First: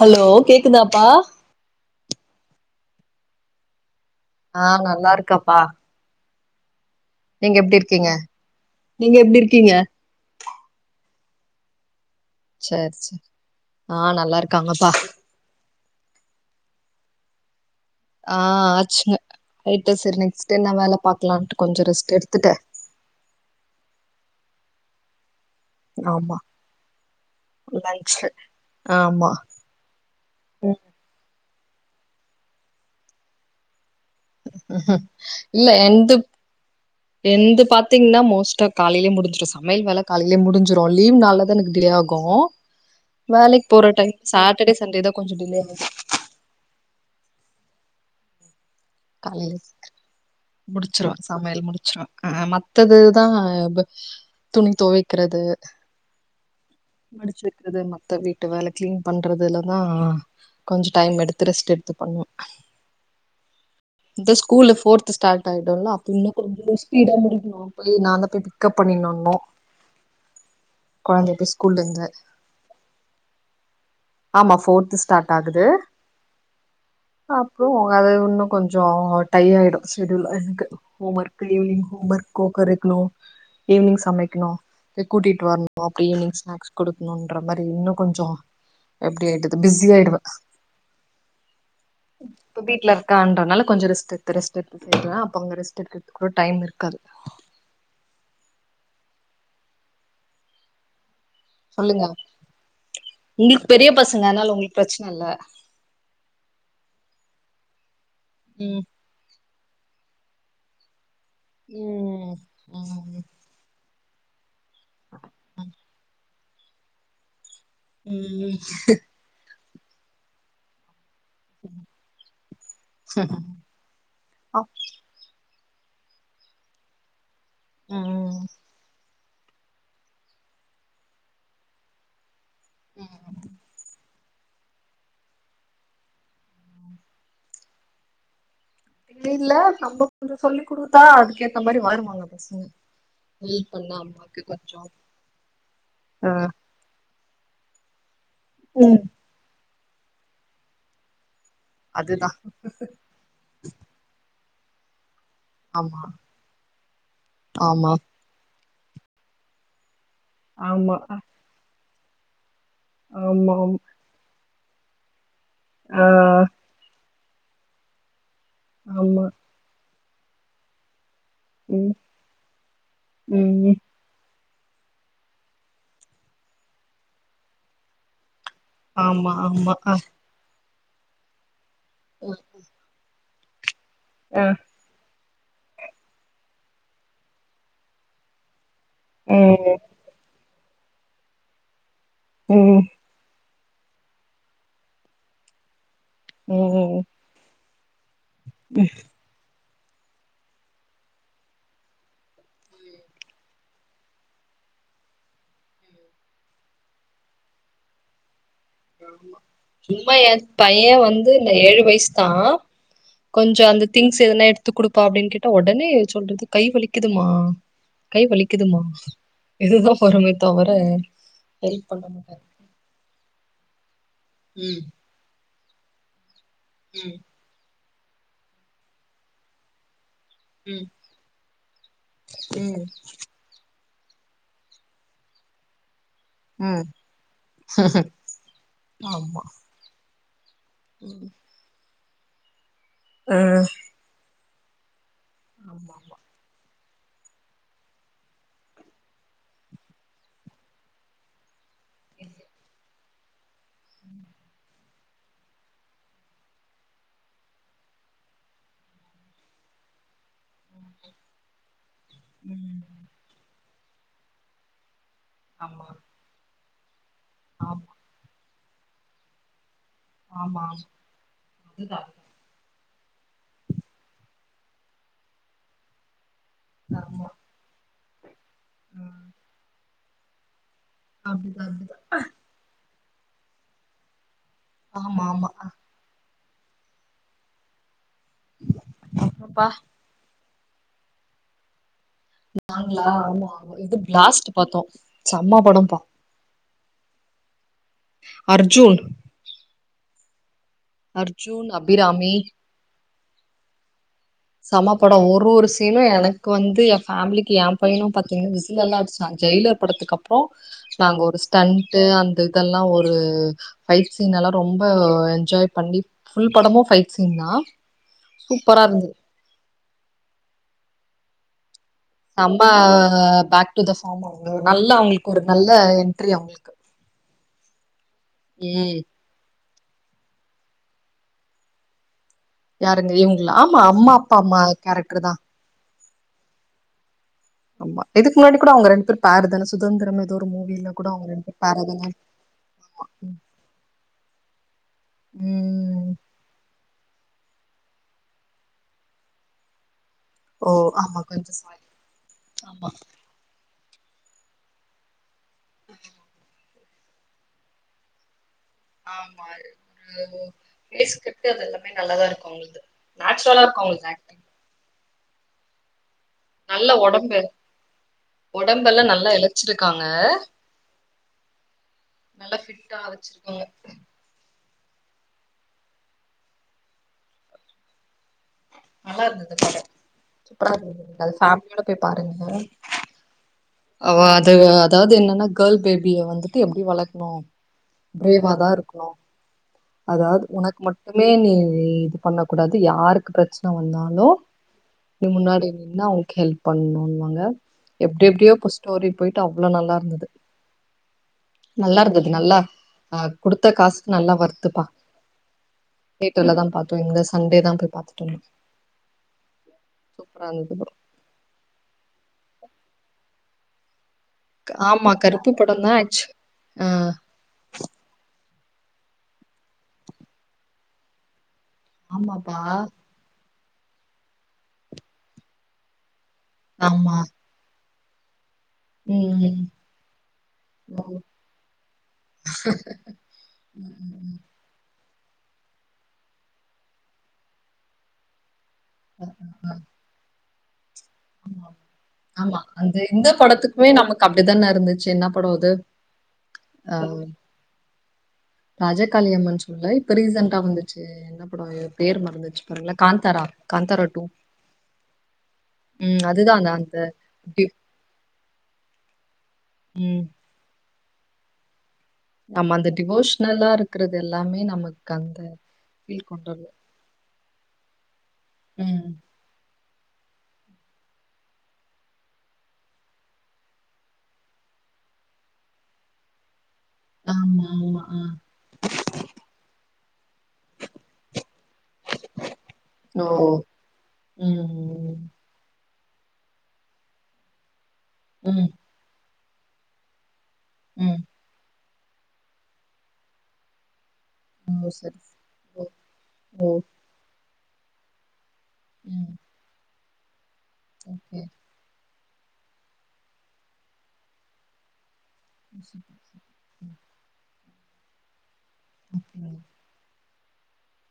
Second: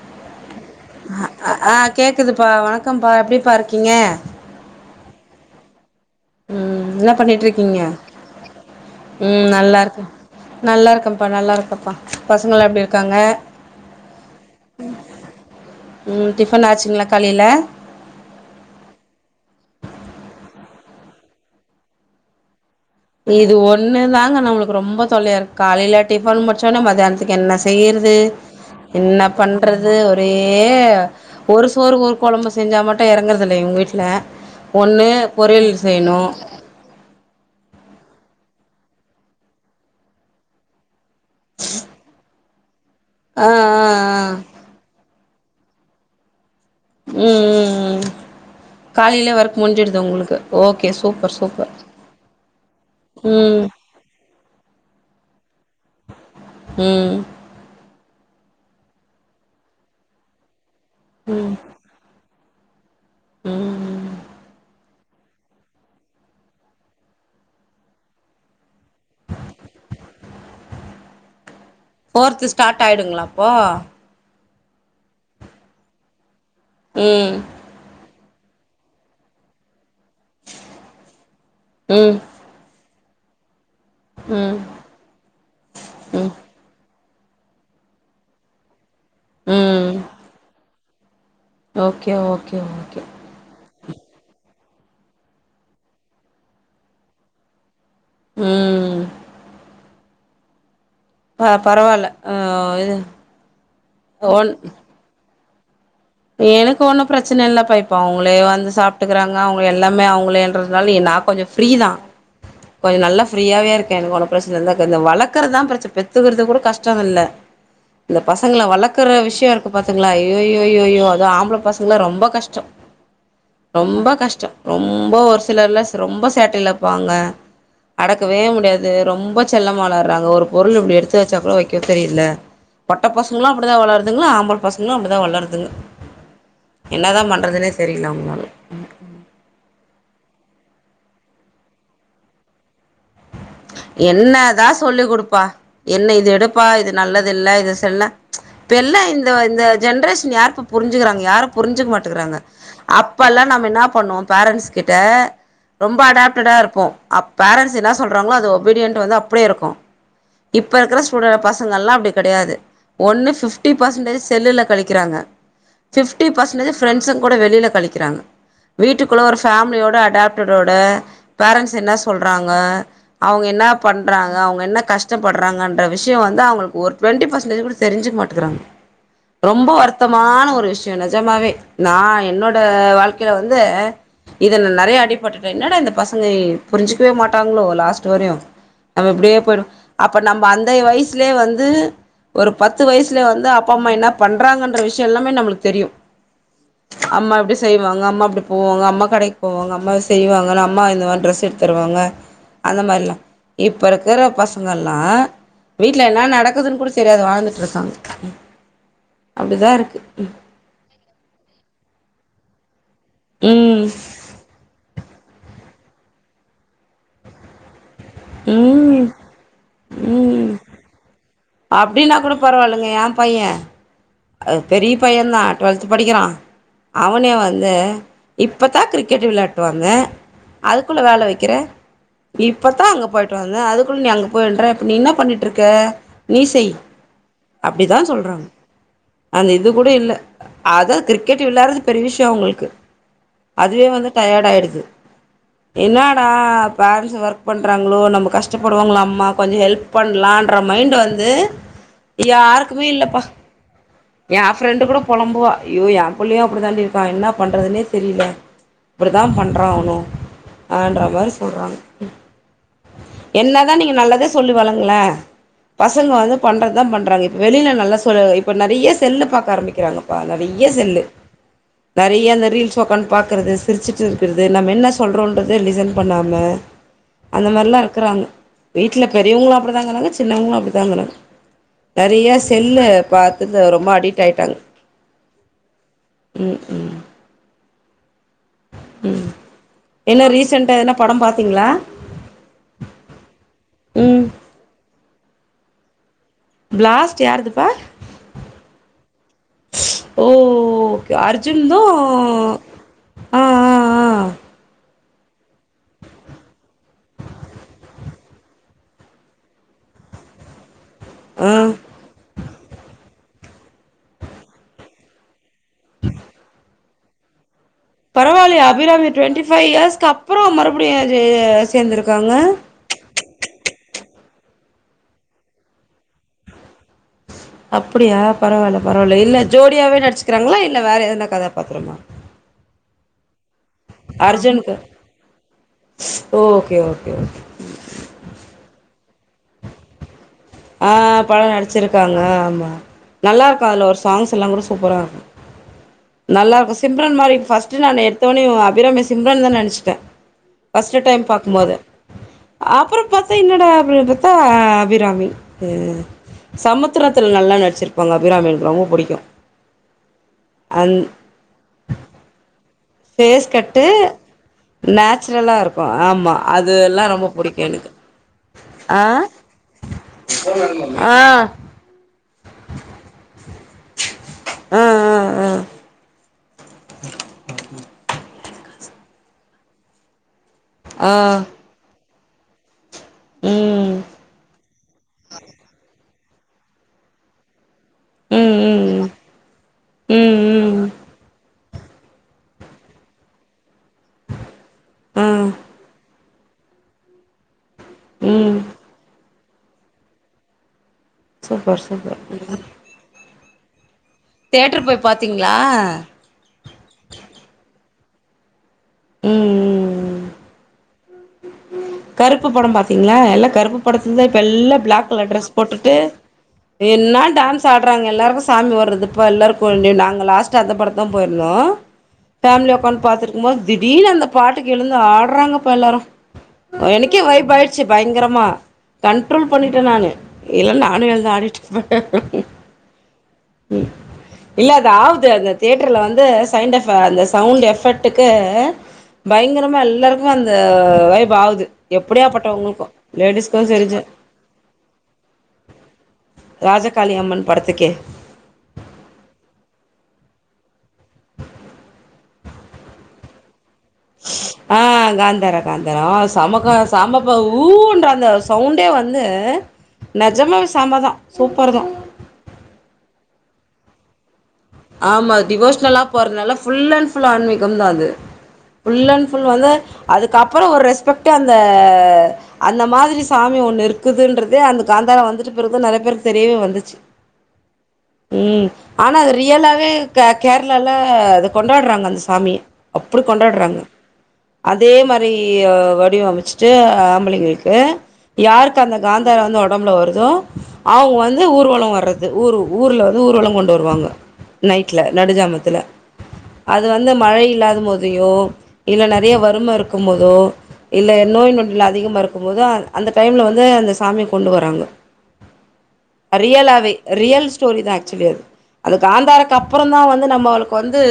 Hello கேக்குதாப்பா அ அ ஆ கேக்குதுப்பா வணக்கம்பா எப்டிபா இருக்கீங்க ஆஹ்நல்லாருக்கேப்பா உம் நல்லா பண்ணிட்டு இருக்கீங்க நீங்க எப்டி ம் இருக்கீங்க நல்லா இருக்கு நல்லா இருக்க பா நல்லாயிருக்கப்பா சர் சரி ஆஹ் நல்லா இருக்காங்கப்பா டிபன் ஆச்சுங்கலா காலயில ஆஹ் ஆச்சிங்க ரைட்டு சரி நெக்ஸ்ட நான் வேல பாக்கலாம்ட்டு கொஞ்சம் ரெஸ்ட் எடுத்துட்ட இது ஒன்ணுதாங்க நமக்கு ரொம்ப தொல்லையா இருக்கு காலையில ஆமா டிஃபன் முடிச்சவுடனே மத்தியானத்துக்கு என்ன செய்யறது லன்ச்சு என்ன ஆமா பண்றது ஒரே ம் ஒரு சோறு ஒரு குழம்பு செஞ்சா மட்டும் இறங்குறதில்ல எங்க வீட்டல இல்ல எந்து செய்யணு ஏந்து பாத்தீங்கன்னா மிஸ்டர் காலையிலே முடியும் சமையல் வேலை காலையிலே முடிஞ்சுரும் லீவ் நாளால தான் எனக்கு டிலே ஆகும் ஆ வேலைக்கு போற ஆ டைம் ஆ சாட்டடே சண்டே தான் கொஞ்சம் டிலே ஆகுது உம் உம் உம் காலையில சிக்ரம் முடிச்சுருவ சூப்பர் சமையல் சூப்பர் முடிச்சிருவ ஆஹ் மத்ததுதான் ம் துணி துவக்கிறது ம் மடிச்சுவக்கிறது மத்த மொத்த வீட்டு வேலை கிளீன் பண்றதுலதான கொஞ்சம் டைம் எடுத்து ரெஸ்ட் எடுத்து பன்னுவோம் உம்ம் இந்த ஸ்கூலு போர்த் ஸ்டார்ட் ஆகுதுல அப்ப இன்னும் கொஞ்சம் ஸ்பீடா முடிக்கனும் போய் நான் தான் போய் பிக்கப்பன்னினுல வந்த குழந்தைய போர்து ஸ்டார்ட் ஆயிடுங்களா அப்போ ஆமா போர்து ஸ்டார்ட் ஆகுது ம் அப்புறம் அத உன்னும் கொஞ்சம் ஓட்டை ஆயிடும் ஷடியூல் எனக்கு ஹம்வர்கே ம் ஹம்வர்க்கு கோகக்கணும் ஈவினிங் சமைக்னும் ம் போய்கூட்டிட்டு வரனும் அப்டியே ம் ஈவினிங் ஸ்னாக்ஸ் குடுக்னும் நோன்ற மாரி இன்னும் கொஞ்சம் எப்படி ஆவாது ம் பிஸியாயுடுவ ஓகே ஓகே ஓகே அதனால கொஞ்சம் ரெஸ்ட் எடுத்து ரெஸ்ட் எடுத்து செய்றேஅப்ப அங்க ரெஸ்ட் எடுக்கிறது கூட டைம் இருக்காது உம் சொல்லுங்க ஆ இது உங்களுக்கு பெரிய பசங்க அதனால ஒன் உங்களுக்கு பிரச்சன இல்ல எனக்கு ஒன்னும் பிரச்சன இல்ல பா இப்ப அவங்களே வந்து ம் சாப்புட்டுக்கிறாங்க அவுங்க எல்லாமே அவுங்களே என்றதுனால நாக் கொஞ்சம் ஃப்ரீ தான் ம் கொஞ்சம் ம் நல்லா ஃப்ரீயாவே இருக் [unintelligible] பிரஸ் எனக்கு இந்த வளக்கறதான் பிரச்ச பெத்துக்கறது கூட கஷ்டமில்ல இந்த ம் பசங்களை வளக்குற விஷயம் இருக் பாத்துங்களா ஐய்யோய் ஐயோ யோ ஆம்பள பசங்கள ரொம்ப கஷ்டம் ரொம்ப கஷ்டம் அ ரொம்ப வருஷம் சிலர்லாம் ரொம்ப சேட்டையிலப்பாங்க அடக்கவே ம் முடியாது ரொம்ப ரொம்ப செல்லமா வளர்றாங்க ஒரு பொருள் இப்படி எடுத்து வச்சா கூட வைக்க தெரியில பொட்ட ம் பசங்களும் அப்படி தான் வளர்து அதுங்களும் ஆம்பல பசங்களும் அப்டிதான் வளர்து ங்க என்னதான் பண்றதுன்னே தெரில உங்களால இ இல்ல நம்ப கூட சொல்லி் கொடுத்தா அதுக்கேத்த மாரி வளருவாங்க பசங்க ஹெல்ப் பண்ணா அம்மாக்கு என்னதான் கொஞ்சோ சொல்லி குடுப்பா என்ன இது ஆ எடுப்பா இது நல்லது இல்ல இது செய் தென்ன ம் இப்பெல்லா இந்த இந்த ஜென்ரேஷன் யாருப்பா புரிஞ்சுகிறாங்க யார புரிஞ்சுக்க அதுதா மாட்டுங்கிறாங்க அப்ப ல்லாம் நம்ம என்ன பண்ணுவோம் பேரண்ஸ் கிட்ட ஆமா ரொம்ப அடாப்டடா இருப்போம் அப் பேரண்ட்ஸ் என்ன ஆமா சொல்ற அது ஒபீடியன்ட் வந்து அப்டியே இருக்கும் இப்ப ஆமா இருக்கிற சூழல பசங்களாம் எல்லாம் அப்படி கெடையாது ஒன்னு ஆமா ஃபிப்டி ஆமா பசன்டேஜ் செல்லுல கழிக்கிறாங்க ஆ பிப்டி பசன்டஜ் பிரெ பசன் கூட வெளியில கழிக்கிறாங்க வீட்டுக்குள்ள ஆமா ஒரு ஃபமிலியோட அட் அடாப்டரோட பேரன்ஸ் என்ன ம் சொல்றாங்க அவங்க ம் என்னபண்றாங் அவங்க என்ன கஷ்டப்படுறாங்கன்ற விஷயம் வந்து அவங்களுக்கு ஒரு டுவெண்டி பர்சன்டேஜ் கூட தெரிஞ்சுக்க மாட்டுறாங்க ஆமா ரொம்ப ஆமா ஆ வருத்தமான ஒரு விஷயம் நிஜமாவே நான் என்னோட வாழ்க்க இதுல வந்து ஆ இதல்ல நெறைய அடிப் பட்டட்ட என்னட இந்த பசங்க புரிஞ்சுக்கவே மாட்டாங்களோ லாஸ்ட் துறையும் நம்ம எப்படியே போயிடும் அப்ப நம்ம இப்ப அந்த வயசுலயே வந்து ஒரு ம் பத்து வயசுல வந்து அப்ப அப்ப அம்மா என்ன பண்றாங்கன்ற விஷயம் எல்லாமே நம்மளுக்கு தெரியும் ம் ம் அம்மா எப்படி செய்வாங்க அம்மா அப்படி போவாங்க அம்மா கடைக்கு போவாங்க அம் அம்மாவ செய்வாங்கன்ன அம்மா இந்த மாதிரி டிரெஸ் எடுத்து தருவாங்க அந்த மாரிலாம் இப்போ இருக்கிற பசங்கள்லாம் வீட்டில் என்ன நடக்குதுன்னு கூட தெரியாது வாழ்ந்துட்டுருக்காங்க சும்மா என் பையன் வந்து இந்த ஏழு வயசு தான் கொஞ்சம் அந்த ம் திங்ஸ் எதனா எடுத்து குடு அப்பா அப்படின்னு கேட்டா உடனே சொல்றது கை வலிக்குதுமா கை வலிக்குதுமா ம் எதுதான் பொரியை தவிர அப்படின்னா கூட பரவாயில்லைங்க ஏன் பையன் அது ம் பெரிய பையன் தான் டுவெல்த் படிக்கிறான் ம் அவனே வந்து இப்பதான் கிரிக்கெட் விளையாட்டுவாங்க ம் அதுக்குள்ள வேல வைக்கிற ம் இப்தான் அங்க போயிட்டு வந்தேன் அதுக் அப்பறம் நீ அங்க போயென்ற இப்ப நீ என்னா பண்ணிட்டுருக்க நீ செய் ம் அப்டிதான் சொல்றாங் ஆமா அது இது கூட இல்ல அதான் கிரிக்கெட் விளயாறது பெரிய விஷயம் உங்களுக்கு ஆ அதுவே வந்து டயட்டு ஆயிடுச் [unintelligible] ஆமா என்னடா அப் பேரண்ட்ஸ் ஒர்க் பண்றாங்களோ நம்ம கஷ்டப்படுவாங்களா அம்மா கொஞ்சம் ஹெல்ப் பண்ணலான்ற மைண்ட் வந்து யாருக்குமே இல்லப்பா என் ஃப்ரெண்டு கூட பொழம்புவா ஐயோ என் புள்ளையும் அப்படி தாண்டி இருக்கான் என்ன பண்றதுனே தெரியில இப்படிதான் பண்றான் அவனும் அன்ற மாதிரி சொல்றாங்க ஆமா ம் என்ன அதான் நீங்கள் நல்லதே சொல்லி வளங்களே ஆமா பசங்க வந்து பண்றது அதான் பண்றாங்க இப் வெளியில ஆமா நல்ல சொல்ல வை இப்போ நெறைய செல்லு பாக்க ஆரம்பிக்கிறாங்க ஆமா ஆமா நெறைய செல்லு அதுதா நெறைய இந்த ரீல்ஸ் போன் பாக்குறது சிரிச்சுட்டு இருக்கிறது நம்ம என்ன சொல்கிறோன்றத லிசன் பண்ணாம ஆமா அந்த மாரிலாம் இருக்கிறாங்க வீட்டுல பெரியவங்களும் அப்படிதாங்றாங்க சின் சின்னவங்களும் அப்புடி தாங்கிறாங்க அப்டிதா அப்டிதா நெறையா செல்லு பாத் த்து ரொம்ப அடிக்ட் ஆயிட்டாங்க ஆமா ஆமா உம் உம் உம் அப்பப்பா என்ன ரீச் ரீசன்டா என்ன படம் பாத்தீங்களா நாங்களா ஆமா ஆ இது ம் பிளாஸ்ட்ட் பாத்தோம் செம்ம படம்பா பிளாஸ்ட் யாருதுப்பா அர்ஜுன் ஓ ஓகே அர்ஜுன் அர்ஜுன்னோ அபிராமி ஆஹ ஆஹ ஆஹ சம்மபடம் ஒரு ஒரு சீனும் எனக்கு வந்து என் பேமிலிக்கி என் பையன் பாத்தீங்க விசில் எல்லாம் அடிச்சான் ஜெயிலர் படத்துக்கு அப்புறம் நாங்க ஒரு ஆ ஆ ஸ்டண்டு அந்த இதெல்லாம் ஒரு பைட் சீன் எல்லாம் ரொம்ப என்ஜாய் கண்டிப் புல் படமோ பைட் சின்னா பரவில்ல அபிராமி டுவென்டி ஃபைய் இயர்ஸ்கு அப்புறம் மறுபடியும் அம்மா பேக் டுத ஃபாமோ நல்ல அவங்களுக்கு ஒரு நல்ல என்ரி அவங்களுக்கு அப் அப்படியா பரவால்ல ம் பரவால்ல இல்ல ஜோடியாவே நடிச்சிக்கிறாங்களா இல்ல வேற எத கதாபாத்திரமா யாரது இவங் ஆமா அம்மா அப்பா அம்மா கேரக்டர் தான் ஸ் ஓகே ஓகே ஆமா இதுக்கு முன்னாடி கூட அவங்க ரெண்டு பேரும் பேருதான சுதந்திரம் ஏதோ ஒரு மூவில கூட ஆஹ அவங்க ரெண்டு படம் பேர் பேர் தானே நடிச்சிருக்காங்க ஆமா நல்லா இருக்கும் அதுல ஒரு சாங்ஸ் எல்லாம் கூட சூப்பரா இருக்கும் ம் நல்லா இருக்கும் சிம்ரன் மாரி ஃபஸ்டு நான் எடுத்தோனையும் அபாமி சிம்ரான் நினச்சிட்டேன் ஓ பஸ்ட் ஆமா டைம் கொஞ்சம் பாக்குபோது சாரி ஆமா அப்புறம் பார்த்தா என்னட அப்டி பாரத்தா அபிராமி சமத் உத்திரல நல்லா நடிச்சிருப்பாங்க அபிராமி ரொம்ப புடிக்கு ஆமா அந் பேஸ்கட்டு அது எல்லாமே நல்லாதான் இருக்கும் அவுங்களுது நச்சுரலா இருக்கும் அவுங்களுகு ஆக்டிங் நச்சுரலா இருக்கும் ஆக் ஆமா அது நல்ல எல்லாம் ரொம்ப ஒடம்பு பிடிக்கும் எனகு ஒடம்பெல்லா ஆஹ நல்லா இழச்சிருக்காங்க [inaudible] ஆஹ நல்லா பிட்டா ஆ வச்சிருக்காங்க உஹ் உஹ் உம் உஹம் [unintelligible] நல்லா இருந்தது படம் சூப்பரா இருந்தது ஆ அது ஃபேமிலியோட பேய் பாருங்க ம் அவ அது அதாவது என்னன்னா கர்ல் பேபி பேபிய வந்துட்டு எப்படி வளக்கணும் ம் பிரேவாதான் ம் இருக்கும் அதாவது ம் உனக்கு ம் மட்டுமே நீ நீ பண்ண கூடாது யாருக்கு பிரச் [unintelligible] வந்தாலு நீ ஆ முன்னாடி நின்னா [unintelligible] ஹெல்ப் பண்ணுன்னுவாங்க எப்படி எப்படியோ ம் இப்ப ஸ்டோரி போயிட்டு அவ்ளோ நல்லா இருந்தது சூப்பர் நல்லா சூப்பர் இருந்தது நல்லா ஆஹ் கொடுத்த காசுக்கு நல்லா வா தேட்டர் [unintelligible] போய் பாத்தீங்களா தியேட்டருலதா பாத்தோ இந்த சண்டேதா போய் பாத்தோ தோழி ம் ம் சூப்ரா இருந்தது படோ கருப்பு படம் பாத்தீங்களா எல்லா கருப்பு படத்தை [unintelligible] எல்லா பிளாக் ஆமா கலர் கருப்பு ட்ரெஸ் படந்தா போட்டுட்டு ஆச்சு ஆ என்னா டான்ஸ் ஆடுறாங்க எல்லாரு சாமி வர்றது இப்போ எல்லோருக்கு இங்க நாங்க லாஸ்ட் அந்த படத்துக்தா போயிருந்தோ ஆமாப்பா ஃபேமிலியா உக்காந்து பாத்திருக்கும்போது திடீனு அந்த பாட்டுக்கு எழுந்து ஆடுறாங்கப்பா எல்லாரும் ஆமா எனக்கே வாய்ப்அயிச் ச்சி பயங்கரமா கண்ட்ரோல் ம் பண்ணிட்டேன் நானு இல்ல நானும் எழுான் ஆடிட்ருப்பேன் இல்ல அது ஆது அ அந்த தியேட்டரில் வந்து சைண்ட் எஃ அந்த சவுண்ட் எஃபெக்ட்டுக்கு பயங்கரமா எல்லாருக்கும் வந்த த வைப் ஆகுது ஆமா அந்த இந்த படத்துக்குமே நமக்கு அப்படித்தானே இருந்துச்சு என்ன படம் அது அஹ் கே ராஜகாளியம்மன்னு சொல்லல இப்ப ரீசன்டா வந்துச்சு என்ன படம் பேர் மறந்துச்சு பாருங்களா காந்தாரா காந்தாரா டூ ஆஹ் காந்தாரா காந்தாரா ம் அதுதா அந்த சமக்க அந்த சாமப்ப டி ஊன்ற அந்த சவுண்டே வந்து ம் நெஜமாவே சாமதான் சூப்பர் தான் நம்ம அந்த டிவோஷனலா இருக்கறது எல்லாம் ஆமா டிவோஷனலா கொண்டு போறதுனால வருது புஃபுல் அண்ட் ஃபுல் ஆன்மீகம் தான் அது ம் புஃபுல் அண்ட் புஃபுல் வந்து அதுக்கப்புறம் ஒரு ரெஸ்பெக்ட்டு அந்த அந்த மாதிரி சாமி ஒண்ணு இருக்குதுன்றதே அந்த காந்தாரா வந்துட்டு பிறகு நிறைய பேருக்கு தெரியவே வந்துச்ச ஆமா ஆமா ஆஹ் ரியலவே கேரளால அத கொண்டாடுறாங்க அந்த சாமிய அப்படி ஓ! கொண்டாடுறாங்க அதே ம். மாரி குடிய அமைச்சிட்டு ஆம்பளைங்களுக்கு ம். யாருக்கந்த காந்த அ வந்து உடம்புல வருதும் அவங்க ம். வந்து ஊர்வலம் வர ஊரு ஊர்ல வந்து ஊர்வலம் கொண்டு வருவாங்க ஓ! நைட்ல சரி, சரி. நடுஜாமத்துல ஓ! ஓ! அது வந்து மழை இல்லாத அ முதியோ இல்ல ம். நெறைய வருமை இருக் இருக்கும்போதோ இல்ல ஓகே. நோய் நொடில் அதிகமா இருக்கும் இருக்கும் போது அந்த டைம்ல வந்து அந்த சாமி கொண்டு வராங்க ம். சூப்பர். ரியலாவே ரியல் ஸ்டோரி தான் ஆக்சுவலி அது காந்தாருக்கு ம். அப்புறம் தான் வந்து நம்ம அவளுக்கு வந்து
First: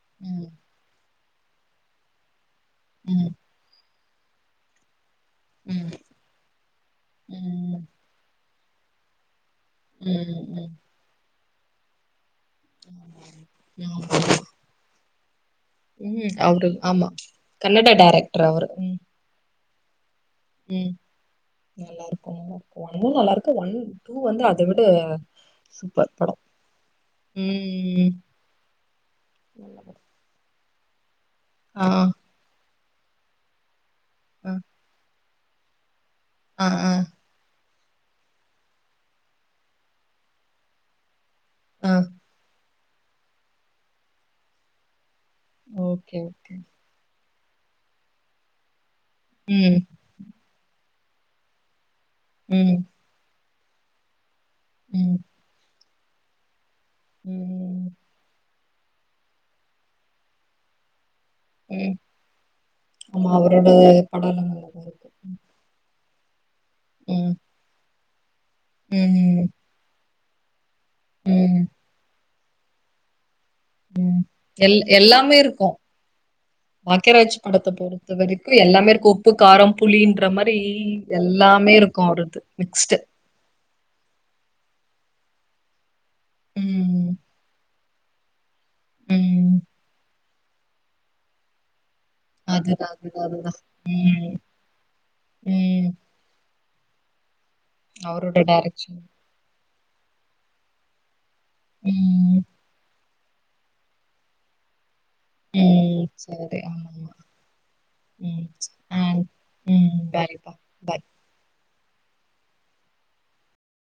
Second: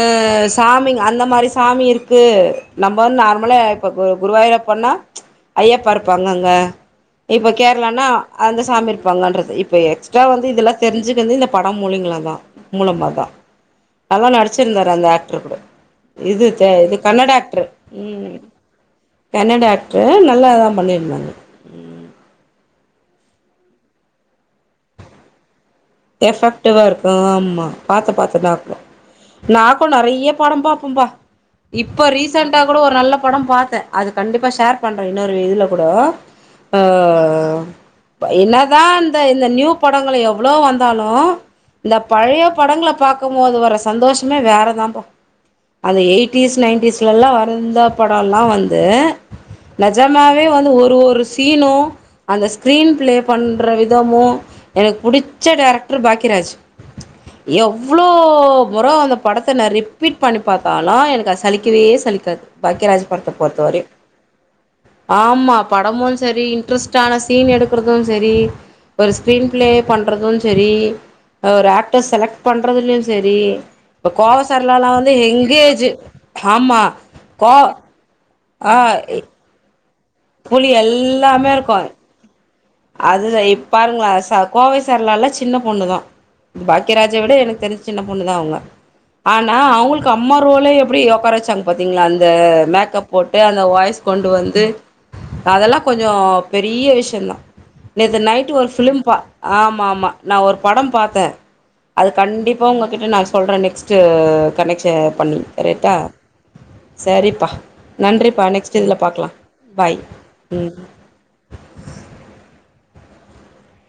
ம் சாமிங் அந்த அந்த மாதிரி சாமி இருக்கு நம்ம வந் ம். நார்மலாக் இப்போ கு குருவாயூரப்பா நா ம். ம். ஐயப்பா இருப்பார்அங்க இப்ப ம். கேரளானா அந்த சாமி இருப்பாங்கன்றது இப்ப இப்ப எக்ஸ்ட்ரா வந்து ம். ம். இதல்லாம் தெரிஞ்சுக்குனு இந்த படம் மொழிங்களா தான் மூலமா தான் ம். அதான் நடிச்சிருந்தாரு அந்த ஆக்ட் கேக்குதா ம். இது த அவரு இது ஆமா. கன்னட ஆக்டர் கன்னட உம் டைரக்டர் அவரு. ம். கன்னட ஆக் வேல நல்லா தான் பண்ணிருந்தாங்க ஒன்னு நல்லா இருக்கு ஒன் டூ வந்து அதை விட சூப்பர் படம். எபக்ட்டிவா இருக்கும் ஆமா பாத்த ம். பாத்த நாக்க நாக்கும் நிறைய படம் பா உம்ப ஆ. இப்ப ரீசெண்ட்டா இப்ப கூட ஒரு நல்ல படம் பார்த்தேன் அது கண்டிப்பா அ. ஷேர் பண்றே இன்னொரு இதுல கூட ஆ, ஆ, ஆஹ் என்னதான் இந்த இந்த நியூ படங்களை எவ்ளவு வந்து இருந்தாலும் ஆ. இந்த பழைய படங்கள பாக்கும் போது வர சந்தோஷமே வேறதான்பா அது ஓகே, ஓகே. எயிட்டிஸ் நைன்டீஸ்ல எல்லாம் வர இந்த படம்லாம் வந்து ம். நிஜமாவே வந்து ஒரு ஒரு ஒருசீனே அந்த ம். ஸ்கிரீன் பிளே பண் ரைதாமோ எனக்கு ம். புடிச் டைரக்டர் பாக்கியராஜ் ம். எவ்ளோ ப்புரோ அந்த படத்தை நான் ரிப்பீட் பண்ணி பாத்தாலும் எனக்கு சலிக்கவே ம். சலிக்காது பாக்கியராஜ் படத்த ஆமா அவரோட பொறுத்தவரையு படம்லாம் நல்லாதான் இருக்கும் ஆமா படமு சரி இன்ரெஸ்ட ம் சீன் எடுக்கிறது க்கும் சரி ஒரு ம் ஸ்கிரீன் பிளே பண் ன்றதும் சரி ம் ஒரு ஆக்டர் செலக்ட் பண்றதுலயும் சரி இப்ப கோவ எல் சரளாலா வந்து எல்லாமே எங் இருக்கும் ஏஜு ஆமா பாக்கியராஜ் கோ படத்தை ஆ எல்லாமே உப்பு காரம் புலின்ற மாரி எல்லாமே இருக்கு அவரது மிக்ஸ்டு அதுல இப்பாருங்களா ச கோவைசர்லால சின்ன பொண்ணுதா ம் பாக்கியராஜ விட எனக்கு தெரிஞ்சு சின்ன பொண்ணுதா அவங்க ஆனா ம் அவங்களுக்கு அப் அம்மா ரோல எப்டி ஒக்கார வெச்சாங்க பாரு த்திங்களா அந்த அதுதான் மேக்கப் அதுதான் போட்டு அதுதான் அந்த வாய்ஸ் கொண்டு ம் வந்து அதெல்லா ம் கொஞ்சோ பெரிய விஷயந்தா நேத்து அவரோட நைட் ஒரு டைரக்ஷன் பிலிம் பா ஆமா ஆமா நா ஒரு படம் பாத்தே அது ம் கண்டிப்பா உங்ககிட்ட நான் சொல்றே நெக்ஸ்ட்டு கனெக்ஷன் பண்ணி கரெக்டா ம் சரி ஆமா ஆமா சரிப்பா நன்றிப்பா ம் நெக்ஸ்டு இதுல அண்ட் பாக்கலா ம் பாய் ம் பாய்ப்பா